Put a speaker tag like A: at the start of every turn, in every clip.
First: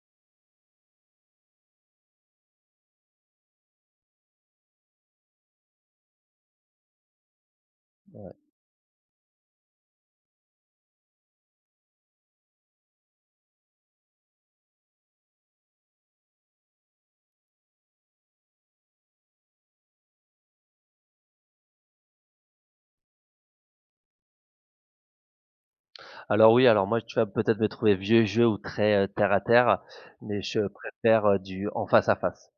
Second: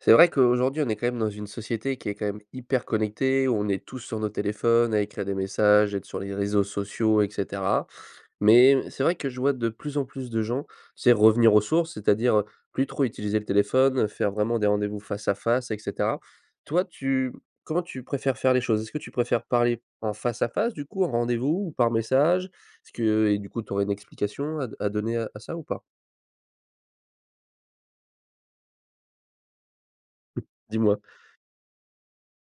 A: C'est vrai qu'aujourd'hui on est quand même dans une société qui est quand même hyper connectée, où on est tous sur nos téléphones à écrire des messages, être sur les réseaux sociaux et cetera.
B: Ouais.
A: Mais, c'est vrai que je vois de plus en plus de gens, tu sais, revenir aux sources, c'est-à-dire heu, plus trop utiliser le téléphone, faire vraiment des rendez-vous face à face et cetera. Toi tu comment tu préfères faire les choses? Est-ce que tu préfères parler en face à face du coup, en rendez-vous, ou par message? Est-ce que et du coup tu aurais une explication à d à donner à à ça ou pas?
B: Alors oui, alors moi tu vas peut-être me trouver vieux jeu ou très heu, terre à terre, mais je
A: Dis-moi.
B: préfère heu, du en face à face.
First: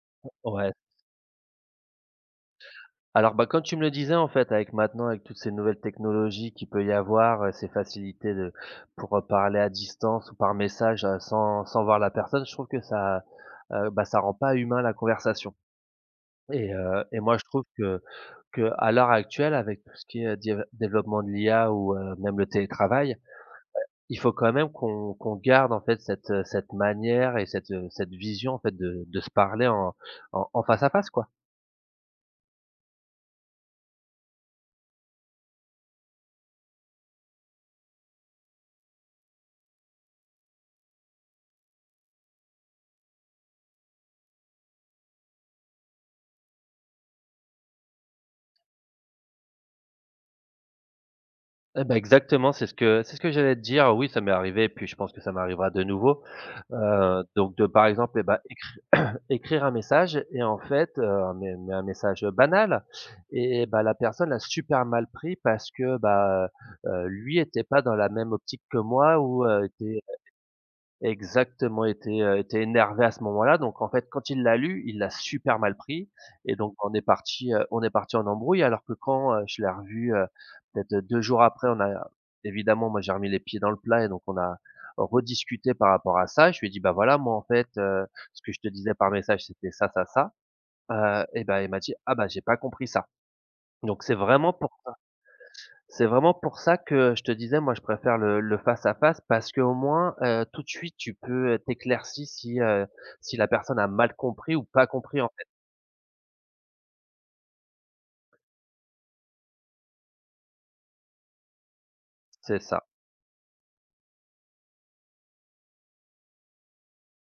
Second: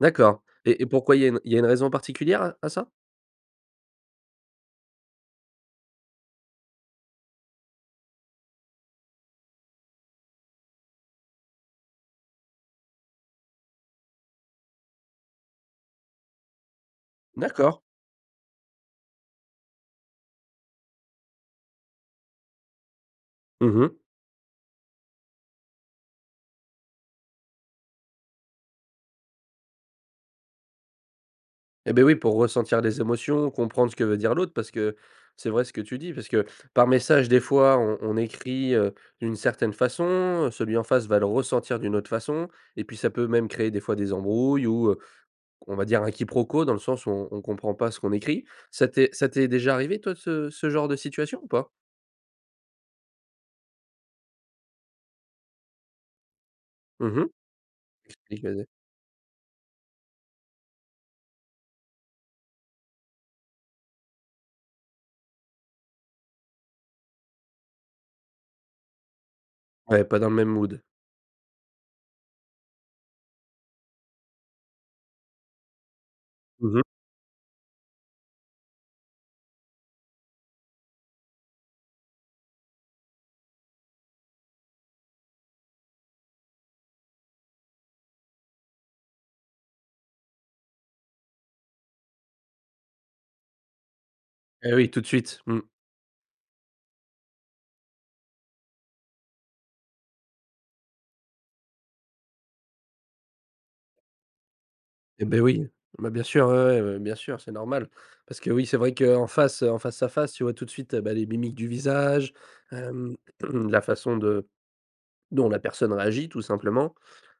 A: D'accord
B: Mmh. Ouais.
A: et et pourquoi il y a une il y a une raison particulière, à à ça?
B: Alors, bah, comme tu me le disais, en fait, avec maintenant, avec toutes ces nouvelles technologies qu'il peut il y avoir heu, ces facilités de pour heu, parler à distance ou par message heu, sans sans voir la personne, je trouve que ça, heu, bah ça rend pas humain la conversation. Et heu, et moi je trouve
A: D'accord.
B: que qu'à l'heure actuelle, avec tout ce qui est di heu, développement de l'IA ou heu, même le télétravail, heu,
A: Mmh mh.
B: il faut quand même qu'on qu'on garde, en fait, cette heu, cette manière et cette heu, cette vision, en fait, de de se parler en en en face à face, quoi.
A: Et beh oui, pour ressentir les émotions, comprendre ce que veut dire l'autre, parce que c'est vrai ce que tu dis, parce que, par message des fois on on écrit heu, d'une certaine façon, celui en face va le ressentir d'une autre façon et puis ça peut même créer des fois des embrouilles, ou heu, on va dire un quiproquo, dans le sens où on on comprend pas ce qu'on écrit. Ça t'est ça t'est déjà arrivé, toi ce ce genre de situation, ou pas?
B: Eh bah exactement! C'est ce que c'est ce que j'allais te dire. Oui ça m'est arrivé, puis je pense que ça m'arrivera de nouveau.
A: Mmh
B: Heu,
A: mh..
B: donc de par exemple et bah
A: [unintelligible]
B: écri écrire un message et en fait heu, mais mais un message, heu, banal, eh bah la personne a super mal pris parce que bah heu, heu, lui était pas dans la même optique que moi ou heu, était
A: Ouais,
B: heu
A: pas dans le même mood.
B: exactement, était heu, était énervé à ce moment-là. Donc en fait quand il l'a lu, il l'a super mal pris et donc
A: Mmh mh.
B: on est partis heu, on est partis en embrouille alors que quand heu, je l'ai revu heu, peut-être, heu, 2 jours après on a évidemment moi j'ai remis les pieds dans le plat et donc on a rediscuté par rapport à ça, je lui ai dit: «Bah voilà, moi en fait heu, ce que je te disais par message c'était ça ça ça». Heu et bah il m'a dit: «Ah bah, j'ai pas compris ça». Donc c'est vraiment pour
A: Eh
B: ça.
A: oui, tout de suite. Mmh.
B: C'est vraiment pour ça que je te disais moi je préfère le le face à face parce qu'au moins heu, tout de suite tu peux heu tu éclaircis si, heu, si la personne a mal compris ou pas compris
A: Eh
B: en
A: beh
B: fait.
A: oui. Bah bien sûr, ouais, ouais, ouais, bien sûr, c'est normal. Parce que oui, c'est vrai qu'en face heu, en face à face, tu vois tout de suite heu, bah les mimiques du visage
B: C'est ça.
A: hem, la façon de dont la personne réagit, tout simplement.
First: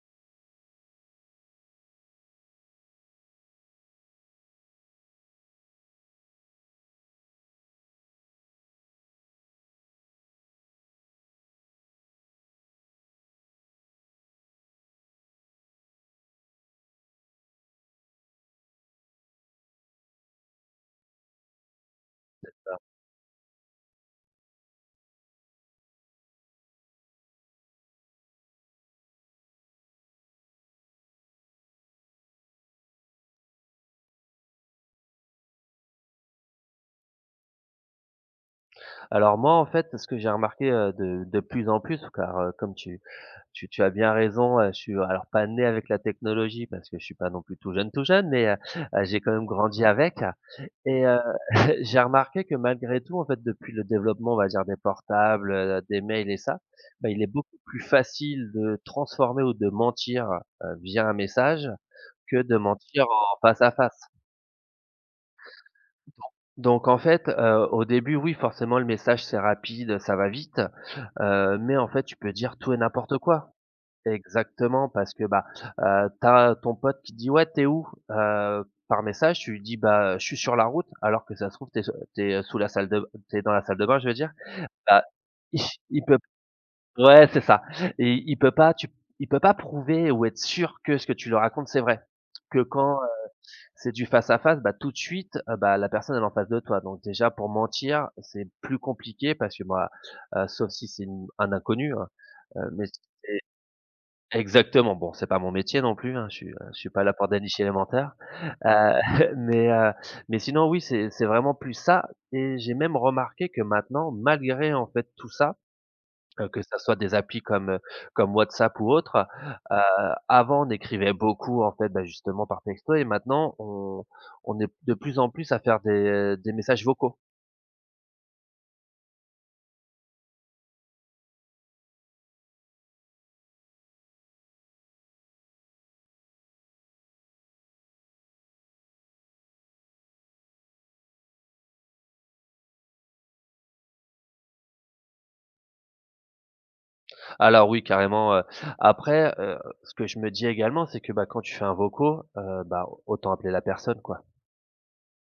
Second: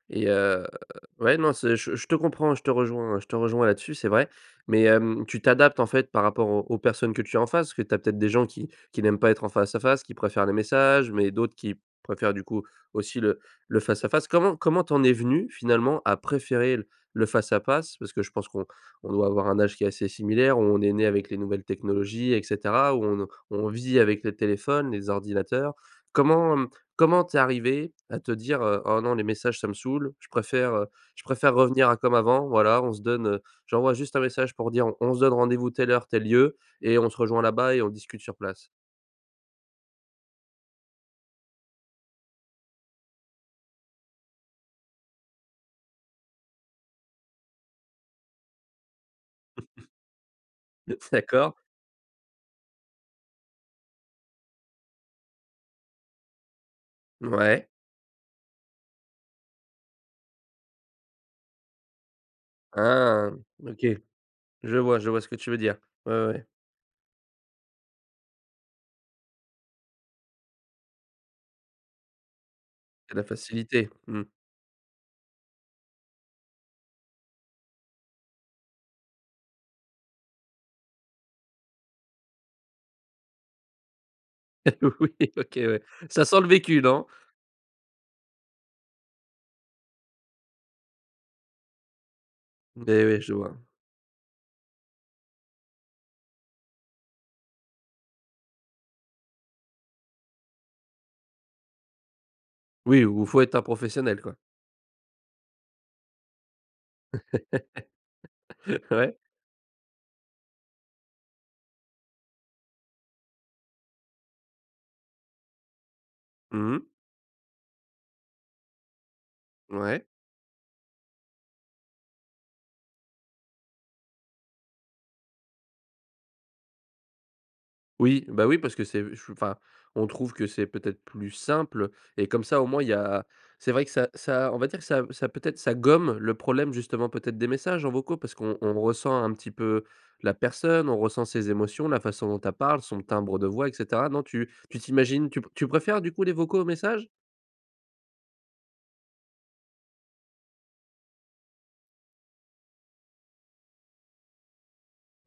A: Et heu, ouais non c'est je je te comprends, je te rejoins, heu, je te rejoins là-dessus c'est vrai, mais hem tu t'adaptes en fait par rapport aux aux personnes que tu as en face, parce que tu as peut-être des gens qui qui n'aiment pas être en face à face, qui préfèrent les messages, mais d'autres qui préfèrent, du coup, aussi le le face à face. Comment comment tu en es venu, finalement, à préférer l le face à face- parce que je pense qu'on on doit avoir un âge qui est assez similaire, où on est né avec les nouvelles technologies et
B: C'est ça.
A: cetera, où on n on vit avec les téléphones, les ordinateurs- comment hem, comment tu es arrivé à te dire, heu: «Oh non, les messages ça me saoule, je préfère, heu, je préfère revenir à comme avant, voilà on se donne, heu j'envoie juste un message pour dire on on se donne rendez-vous telle heure, tel lieu et on se rejoint là-bas et on discute sur place»?
B: Alors moi en fait parce que j'ai remarqué, heu, de de plus en plus, car heu, comme tu tu tu as bien raison heu, je suis, alors, pas né avec la technologie parce que je suis pas non plus tout jeune, tout jeune mais heu, heu j'ai quand même grandi avec
A: Le
B: et
A: f
B: heu
A: d'accord.
B: j'ai remarqué que malgré tout, en fait, depuis le développement on va dire des portables heu, des mails et ça, bah il est beaucoup
A: Mouais.
B: plus facile de transformer ou de mentir heu, via un message, que de mentir
A: Ah!
B: en face à
A: OK.
B: face.
A: Je vois je vois ce que tu veux dire,
B: Donc
A: ouais, ouais.
B: donc en fait heu, au début oui, forcément, le message c'est rapide heu, ça va vite. Heu, mais en fait tu peux dire tout et
A: C'est
B: n'importe
A: la
B: quoi.
A: facilité. Mmh.
B: Exactement, parce bah, heu, tu as ton pote qui dit: «Quais tu es où?» Heu, par message tu lui dis: «Bah heu, je suis sur la route», alors que si ça se trouve tu es s tu es, heu, sous la salle de b tu es dans la salle de bain, je veux dire bah,
A: Oui. OK ouais.
B: il peut
A: Ça sent le vécu, non?
B: Ouais, c'est ça. Et il peut pas tu p il peut pas prouver ou être sûr que ce que tu lui racontes c'est vrai. Que quand
A: Beh
B: heu,
A: ouais, je vois.
B: c'est du face à face bah tout de suite heu, bah la personne elle est en face de toi donc déjà, pour mentir, c'est plus compliqué parce que bah voilà, sauf si c'est une un inconnu hein, heu, mais
A: Oui
B: c'est
A: ou faut être un professionnel, quoi.
B: exactement! Bon c'est pas mon métier non plus hein, je suis heu, je suis pas là pour dénicher les menteurs. Heu.
A: Ouais.
B: Mais heu, mais sinon oui c'est c'est vraiment plus ça et j'ai même remarqué que maintenant malgré en fait tout ça- heu que ça
A: Mmh.
B: soit des applis comme heu, comme WhatsApp ou autre- heu,
A: Ouais.
B: avant on écrivait beaucoup en fait- bah justement par texto- et maintenant on on est de plus en plus à faire des des messages vocaux.
A: Oui, bah oui, parce que c'est u ch enfin, on trouve que c'est peut-être plus simple et comme ça, au moins, il y a c'est vrai que ça ça on va dire ça m ça peut-être ça gomme le problème, justement peut-être, des messages en vocaux parce qu'on on ressent un petit peu la personne, on ressent ses émotions, la façon dont elle parle, son timbre de voix et cetera. Non, tu tu t'imagines tu p tu préfères, du coup, les vocaux aux messages?
B: Alors oui carrément heu. Après heu, ce que je me dis également c'est que bah quand tu fais un vocaux heu, bah autant appeler la personne, quoi.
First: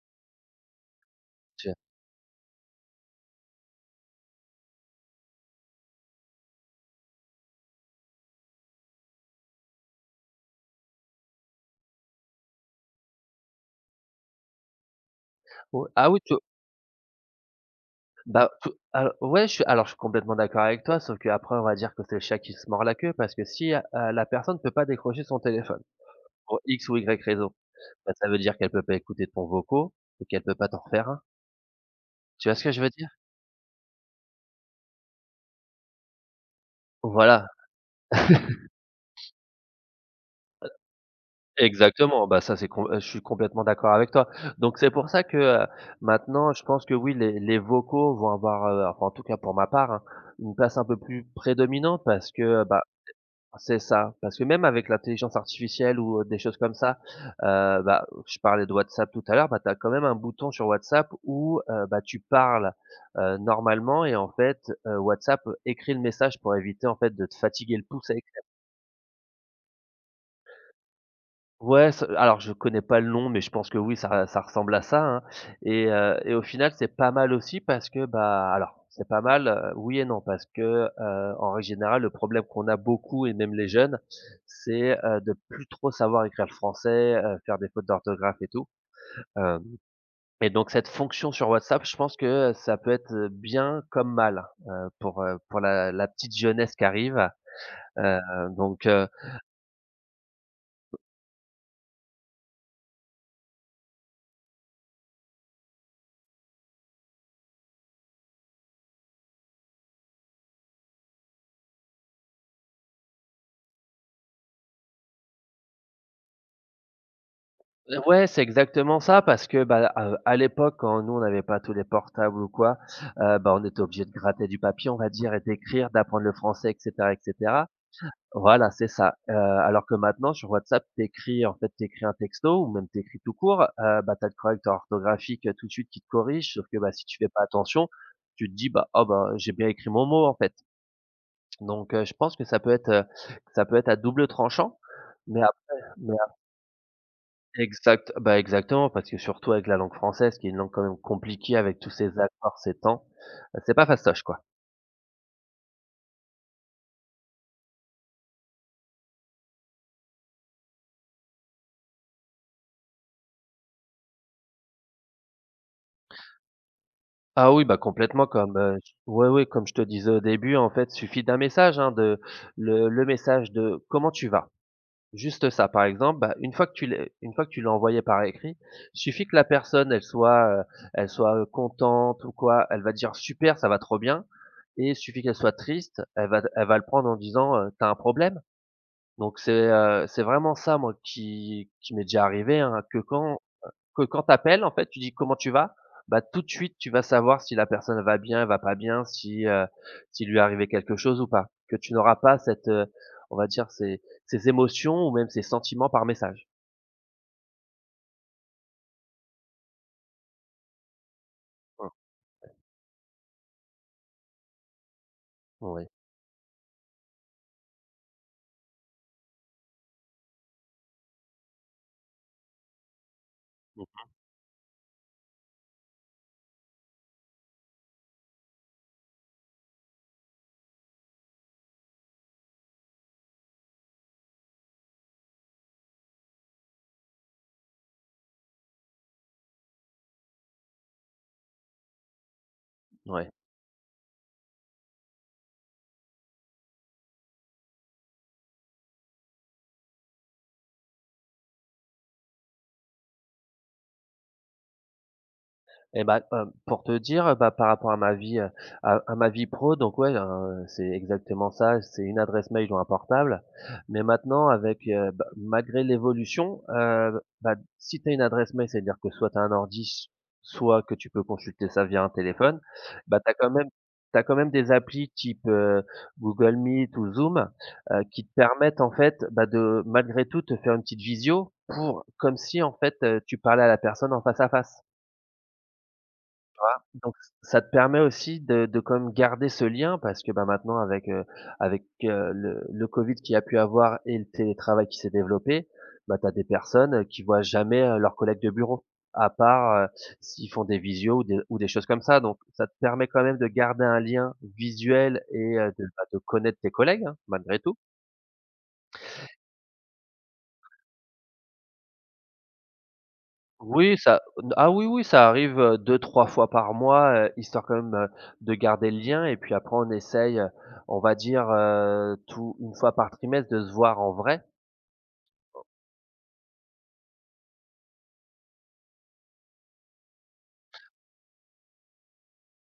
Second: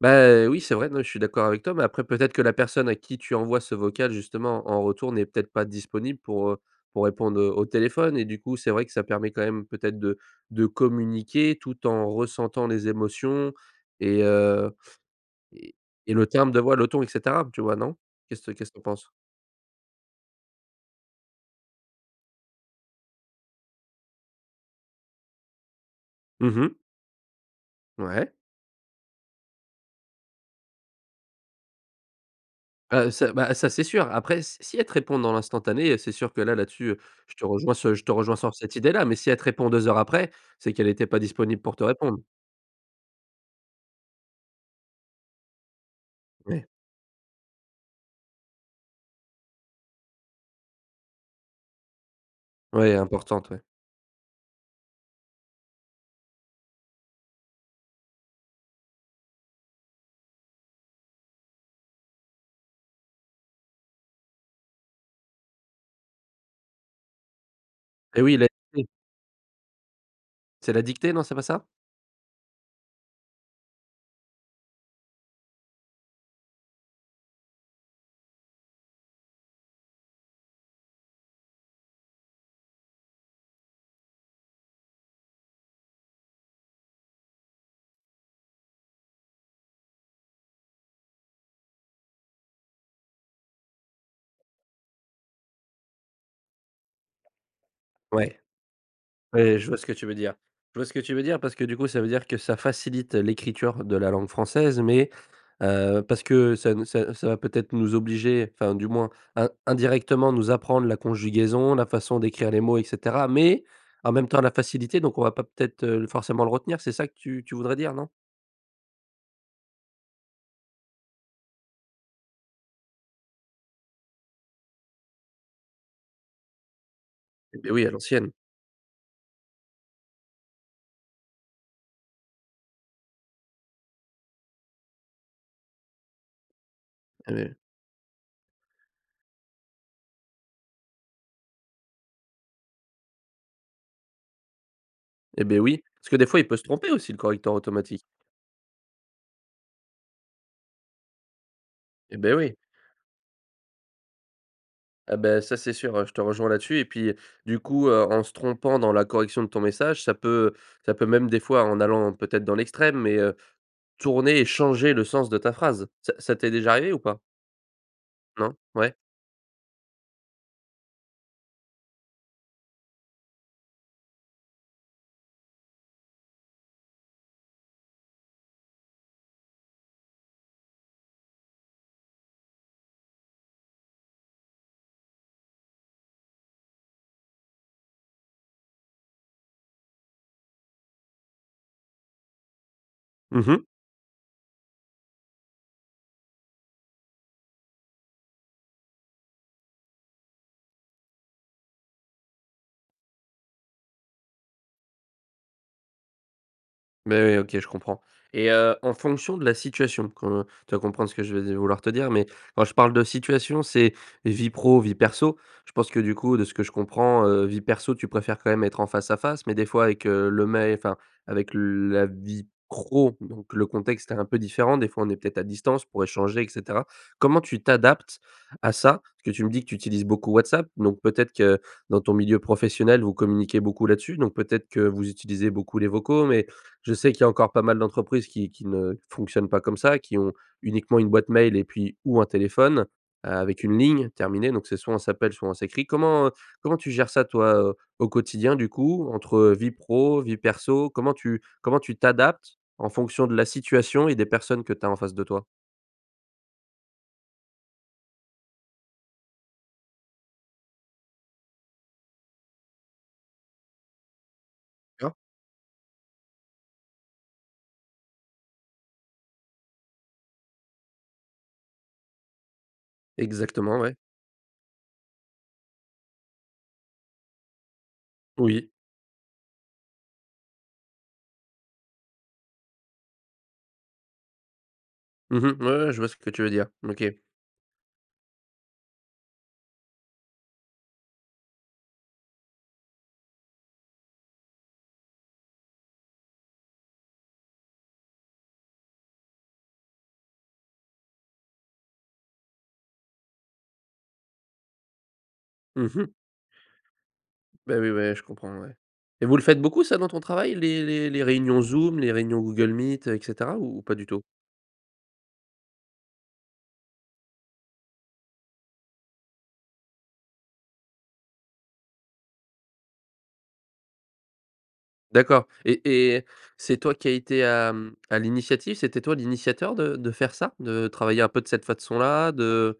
A: Beh, heu, oui, c'est vrai, non, je suis d'accord avec
B: Je
A: toi, mais après peut-être que la personne à qui tu envoies ce vocal, justement, en en retour n'est peut-être pas disponible pour heu, pour répondre heu, au téléphone et du coup, c'est vrai que ça permet quand même peut-être de de communiquer tout en ressentant les émotions et heu et
B: Ou ah
A: et
B: oui
A: le
B: tout
A: timbre de voix, le ton, et cetera. Tu vois? Non?
B: Bah
A: Qu'est-ce que qu'est-ce
B: tout
A: que tu en penses?
B: a ouais je suis alors je suis complètement d'accord avec toi sauf qu'après on va dire que c'est le chat qui se mord la queue parce que si heu, heu, la personne peut pas décrocher son téléphone,
A: Mmh
B: pour
A: mh.
B: X ou Y raison, bah ça
A: Ouais.
B: veut dire qu'elle peut pas écouter ton vocaux et qu'elle peut pas t'en refaire un. Tu vois ce que je veux
A: Ah
B: dire?
A: heu, ça bah ça, c'est sûr. Après s si elle te répond dans l'instantané, heu, c'est sûr que là, là-dessus heu, je te
B: Voilà.
A: rejoins ce je te rejoins sur cette idée-là mais si elle te répond 2 heures après,
B: Heu
A: c'est qu'elle était pas disponible pour te répondre.
B: exactement, bah ça c'est comp heu, je suis complètement d'accord avec toi. Donc c'est pour ça que heu, maintenant je
A: Ouais.
B: pense que oui les, les vocaux vont avoir heu- en tout cas pour ma part hein- une place un peu plus prédominante parce que heu, bah,
A: Ouais, importante,
B: heu
A: ouais.
B: c'est ça, parce que même avec l'intelligence artificielle ou heu, des choses comme ça, heu, bah je parlais de Whatsapp tout à l'heure, bah tu as quand même un bouton sur Whatsapp où heu, bah tu parles heu, normalement et en fait, heu, Whatsapp écrit le message pour éviter en fait de te fatiguer le pouce à
A: Eh oui
B: écrire.
A: la dictée. C'est la dictée, non? C'est pas ça?
B: Ouais, ce alors je connais pas le nom, mais je pense que oui ça re ça ressemble à ça, hein. Et heu, et au final c'est pas mal aussi parce que bah alors c'est pas mal heu, oui et non parce que heu, en règle générale le problème qu'on a beaucoup et même les jeunes, c'est heu, de plus trop savoir écrire le français heu, faire des fautes d'orthographe et tout. Hem, et donc cette fonction sur WhatsApp, je pense que heu, ça peut être heu, bien comme mal heu, pour, heu, pour la la petite jeunesse qui arrive. Heu,
A: Ouais.
B: donc heu
A: Ouais, je vois ce que tu veux dire. Je vois ce que tu veux dire parce que du coup, ça veut dire que ça facilite l'écriture de la langue française mais heu, parce que ça ne ça heu, ça va peut-être nous obliger- enfin du moins in indirectement nous apprendre la conjugaison, la façon d'écrire les mots et cetera- mais, en même temps la facilité donc on va pas peut-être, heu, forcément le retenir, c'est ça que tu tu voudrais dire,
B: Eh
A: non?
B: ouais c'est exactement ça parce que bah heu, à, heu, à l'époque quand nous on n'avait pas tous les portables ou quoi, heu, bah on était obligés de gratter du papier on va dire et d'écrire d'apprendre le français et cetera, et
A: Eh
B: cetera.
A: beh oui, à l'ancienne.
B: Voilà c'est ça. Heu, alors que maintenant sur WhatsApp tu écris en fait, tu écris un texto ou même tu écris tout court, heu, bah tu as le correcteur orthographique, heu, tout de suite qui te corrige, sauf que bah si tu fais pas
A: [unintelligible]
B: attention, tu te dis: «Bah, ah bah j'ai bien écrit mon mot, en fait.» Donc heu, je pense que ça peut être, heu, ça peut être à double tranchant, mais
A: Eh beh
B: après
A: oui. Parce
B: mais
A: que des
B: a
A: fois, il peut se tromper, aussi, le correcteur automatique.
B: Exact bah exactement, parce que surtout avec la langue française qui est une langue quand même compliquée avec tous ses
A: Eh beh oui.
B: accords, ses temps. Heu c'est pas fastoche, quoi.
A: Ah beh, ça c'est sûr, heu, je te rejoins là-dessus et puis du coup heu, en se trompant dans la correction de ton message, ça peut, ça peut même des fois, en allant peut-être dans l'extrême, mais heu, tourner et changer le sens de ta phrase. Ça ça t'est déjà arrivé ou pas?
B: Ah oui, bah complètement, comme
A: Non?
B: heu, t
A: Ouais?
B: oui oui comme je te disais au début, en fait il suffit d'un message hein, de le le message de: «Comment tu vas?» Juste ça, par exemple, bah une fois que tu lé une fois que tu l'as envoyé par écrit, il suffit que la personne, elle soit heu, elle soit heu, contente ou quoi, elle va dire: «Super, ça va trop bien!» Et il suffit qu'elle soit triste, elle va d elle va le prendre en disant heu «Tu as un problème?» Donc c'est heu, c'est vraiment ça, moi, qui qui m'est déjà arrivé, hein, que quand heu,
A: Mmh mh.
B: que quand tu appelles, en fait, tu dis: «Comment tu vas?» Bah tout de suite tu vas savoir si la personne elle va bien, elle va pas bien, si heu, s'il lui est arrivé quelque chose ou pas. Que tu n'auras pas cette, heu, on va dire ses ses émotions ou même ses sentiments par message.
A: Mais, OK, je comprends, et heu, en fonction de la situation qu'on tu vas comprendre de ce que je veux di vouloir te
B: Oh
A: dire, mais quand je parle de situation, c'est vie pro, vie perso je
B: Oui.
A: pense que du coup, de ce que je comprends, heu, vie perso tu préfères quand même être en face-à-face, mais des fois avec, heu, le mais enfin, avec la vie pro donc le
B: Mmh mh.
A: contexte est un peu différent. Des fois, on est peut-être à distance pour échanger et cetera. Comment tu t'adaptes à ça? Parce que tu me dis que tu utilises beaucoup WhatsApp, donc peut-être que dans ton milieu professionnel vous communiquez beaucoup là-dessus? Donc, peut-être que vous utilisez beaucoup les vocaux, mais je sais qu'il y a encore pas mal d'entreprises qui qui ne fonctionnent pas comme ça, qui ont uniquement une boîte mail et puis ou un téléphone
B: Ouais.
A: avec une ligne terminée, donc c'est soit on s'appelle soit on s'écrit. Comment, heu, comment tu gères ça toi, heu, au quotidien du coup entre vie pro, vie perso? Comment tu comment tu t'adaptes en fonction de la situation et des personnes que tu as en face de toi?
B: Et bah, hem, pour te dire, heu, bah, par rapport à ma vie, heu, à à ma vie pro donc ouais, heu, c'est exactement ça, c'est une adresse mail ou un portable, mais maintenant avec, heu,
A: Cor.
B: bah, malgré l'évolution, heu, bah si tu as une adresse mail ça veut dire que soit tu as un ordi, soit que tu peux consulter ça via un téléphone. Bah, tu as quand même
A: Exactement, ouais.
B: tu as quand même des applis type, heu, Google Meet ou Zoom, heu, qui te
A: Oui.
B: permettent en fait, bah de, malgré tout te faire une petite visio pour comme si en fait, tu parlais à la personne en face-à-face.
A: Mmh mh. Ouais, ouais. Je vois ce que tu veux
B: Tu
A: dire.
B: vois,
A: OK.
B: donc ç ça te permet aussi de de quand même garder ce lien parce que, bah, maintenant avec, heu, avec, heu, le le covid qui a pu avoir et le télétravail qui s'est développé, bah, tu as des personnes qui voient jamais, heu, leurs collègues de bureau. À part, heu, s'ils font des visios ou des ou des choses comme ça, donc ça te permet quand même de garder un lien visuel et heu, de
A: Mmh
B: ben,
A: mh.
B: de connaître tes collègues hein, malgré
A: Bah,
B: tout.
A: oui, ouais, je comprends, ouais, et vous le faites beaucoup ça dans ton travail les les les réunions Zoom, les réunions Google Meet et cetera ou pas
B: Oui
A: du
B: ça
A: tout?
B: d ah oui, oui ça arrive, heu, 2-3 fois par mois, heu, histoire quand même, heu, de garder le lien et puis après, on essaye, on va dire, heu, tout 1 fois par trimestre de se voir en vrai.
A: D'accord, et et c'est toi qui a été à, mmh, à l'initiative, c'était toi l'initiateur de de faire ça? De travailler un peu de cette façon-là de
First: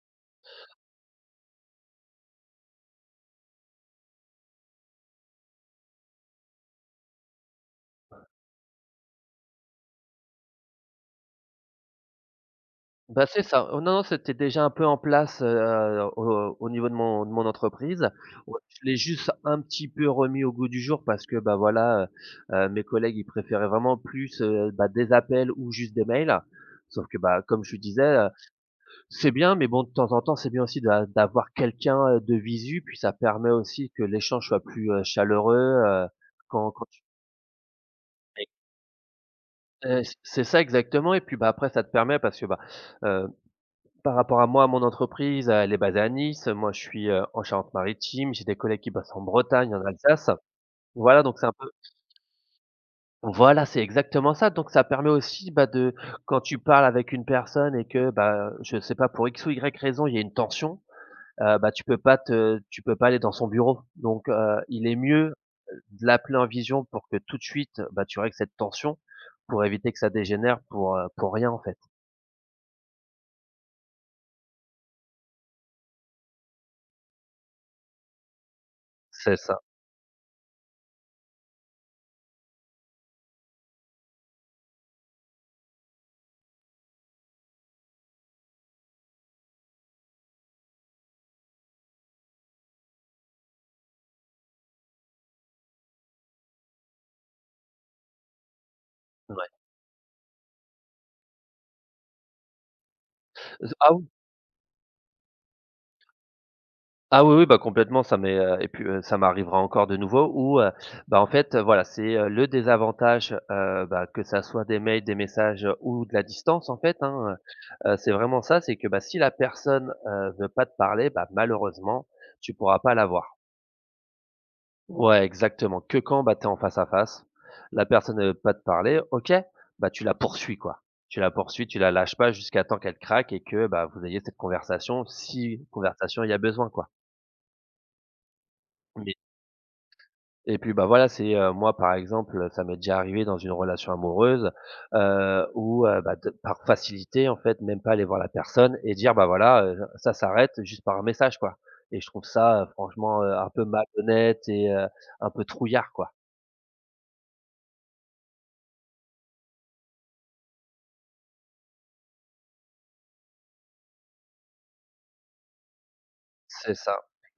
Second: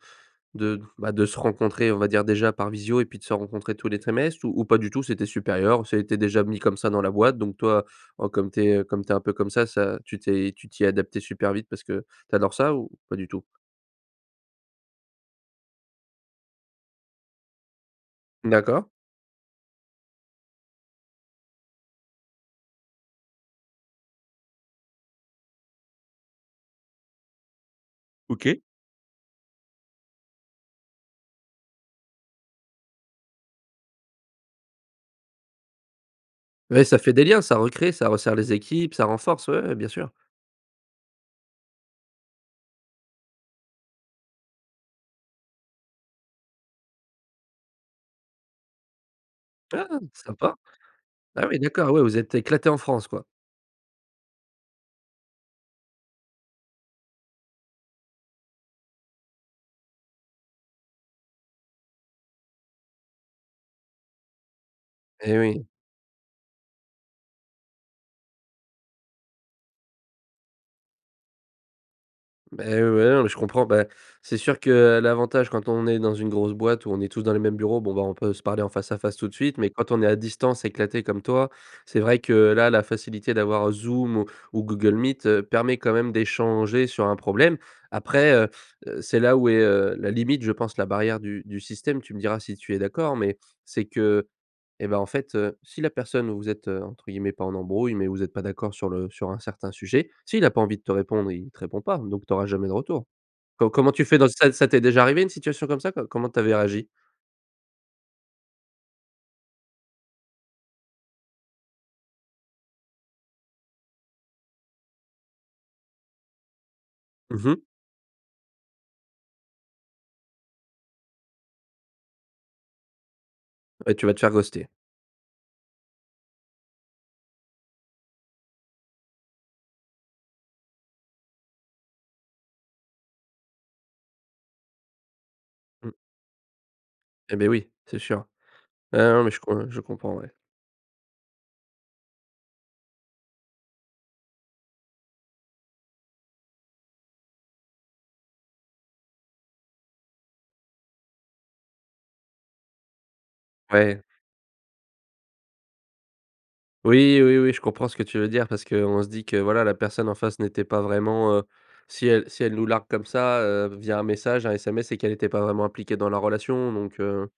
A: de, bah, de se rencontrer, on va dire déjà par visio, et puis de se rencontrer tous les trimestres? Ou ou pas du tout c'est tes supérieurs? Ça a été déjà mis comme ça dans la boîte, donc toi, comme tu es, heu, comme tu es un peu comme ça, ça tu t'es tu t'y es adapté super vite parce que tu adores ça ou pas
B: Bah,
A: du
B: c'est
A: tout?
B: ça, heu, non, non, c'était déjà un peu en place, heu, au au niveau de mon de mon entreprise. Ouais, je
A: D'accord.
B: l'ai juste un petit peu remis au goût du jour parce que bah voilà, heu, heu, mes collègues ils préféraient vraiment plus, heu, bah, des appels ou juste des mails sauf que, bah, comme je disais, heu,
A: OK.
B: c'est bien, mais bon de temps en temps, c'est bien aussi d'a d'avoir quelqu'un de visu, puis ça permet aussi que l'échange soit plus, heu, chaleureux, heu, quand
A: Ouais,
B: quand
A: ça
B: tu
A: fait des liens, ça recrée, ça resserre
B: Oui.
A: les équipes, ça renforce ouais, ouais bien
B: Heu,
A: sûr.
B: c c'est ça, exactement et puis, bah, après ça te permet parce que, bah, heu, par rapport à moi à mon entreprise, elle est basée à Nice, moi, je suis, heu, en Charente-Maritime, j'ai des collègues qui bossent en Bretagne, en
A: Ouais
B: Alsace.
A: sympa.
B: Voilà donc
A: Bah
B: c'est un
A: oui,
B: peu
A: d'accord, ouais, vous êtes éclaté en France quoi?
B: Voilà, c'est exactement ça, donc ça permet aussi, bah, de quand tu parles avec une personne et que, bah, je sais pas pour X ou Y raison il y a une tension, heu, bah, tu peux pas te tu peux pas aller dans son bureau, donc, heu, il est mieux,
A: Et oui.
B: de l'appeler en vision pour que tout de suite, bah, tu règles cette tension pour éviter que ça dégénère pour, heu, pour rien en fait.
A: Beh, ouais non, mais je comprends, bah, c'est sûr que, heu, l'avantage quand on est dans une grosse boîte où on est tous dans les mêmes bureaux bon, bah, on peut se parler en face-à-face tout de
B: C'est
A: suite,
B: ça.
A: mais quand on est à distance éclaté comme toi, c'est vrai que là, la facilité d'avoir Zoom ou Google Meet, heu, permet quand même d'échanger sur un problème. Après, heu heu, c'est là où est, heu, la limite je pense la barrière du du système, tu me diras si tu es d'accord, mais c'est que, et ben en fait, heu, si la personne vous êtes entre guillemets pas «en embrouille» mais vous êtes pas d'accord sur le sur un
B: Ouais.
A: certain sujet, s'il a pas envie de te répondre, il te répond pas, donc tu auras jamais de retour. Co
B: Ze
A: comment
B: ah,
A: tu
B: oui.
A: fais dans ça ça t'es déjà arrivé une situation comme ça? Co comment tu avais réagi?
B: Ah oui, oui, bah, complètement, ça m'est, heu, et puis, heu, ça m'arrivera encore de nouveau ou, heu, bah en fait, heu, voilà, c'est, heu, le désavantage, heu, bah, que ça soit des mails, des messages ou de la distance en fait, hein,
A: Mmh mh.
B: heu. Heu, c'est vraiment ça, c'est que bah si la personne, heu, veut pas te parler, bah, malheureusement, tu pourras pas la voir.
A: Ouais, tu vas te faire ghoster.
B: Ouais, exactement que quand, bah, tu es en face-à-face. La personne, elle veut pas te parler? OK, bah tu la poursuis quoi. Tu la poursuis, tu la lâches pas jusqu'à temps qu'elle craque et que bah vous ayez cette conversation, si
A: Mmh.
B: conversation il y a besoin quoi.
A: Eh beh oui! C'est sûr, heu,
B: Oui.
A: non, mais je com je comprends ouais.
B: Et puis bah, voilà, c'est, heu, moi par exemple, heu, ça m'est déjà arrivé dans une relation amoureuse, heu, où heu, bah t par facilité en fait même pas aller voir la personne et dire: «Bah, voilà heu, ça s'arrête» juste par message quoi, et je trouve ça franchement, heu, un peu
A: Ouais.
B: malhonnête et heu, un peu trouillard quoi.
A: Oui, oui, oui, je comprends ce que tu veux dire. Parce qu'on se dit que, voilà, la personne en face n'était pas vraiment, heu, si elle si elle nous largue comme ça, heu, via un message, un SMS, c'est qu'elle était pas vraiment impliquée dans la relation
B: C'est ça,
A: donc, heu,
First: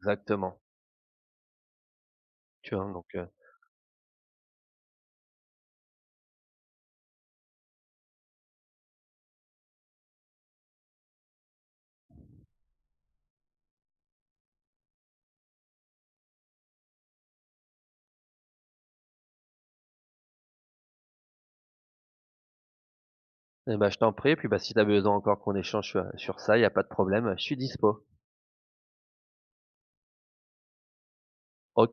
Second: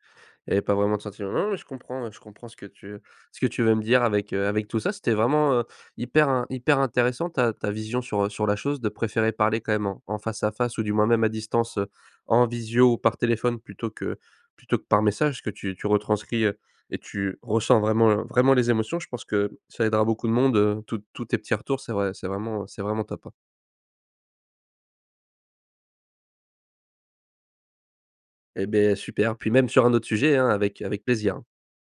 A: elle
B: exactement.
A: avait pas vraiment de sentiment. Non, mais je comprends je comprends ce que
B: Tu vois
A: tu
B: donc, heu
A: ce que tu veux me dire avec, heu, avec tout ça. C'était vraiment, heu, hyper in hyper intéressant ta ta vision sur, heu, sur la chose de préférer parler quand même en en face-à-face, ou du moins même à distance, heu, en visio, par téléphone, plutôt que plutôt que par message, que tu tu retranscris, heu, et tu ressens vraiment vraiment les émotions. Je pense que ça aidera beaucoup de monde, heu, tous tous tes petits retours. C'est vrai c'est vraiment c'est vraiment top, hein.
B: Et bah, je t'en prie, et puis bah, si tu as besoin encore qu'on échange, heu, sur ça, il y a pas de problème, heu, je suis dispo.
A: Et beh super, puis même sur un autre sujet hein, avec avec plaisir.
B: O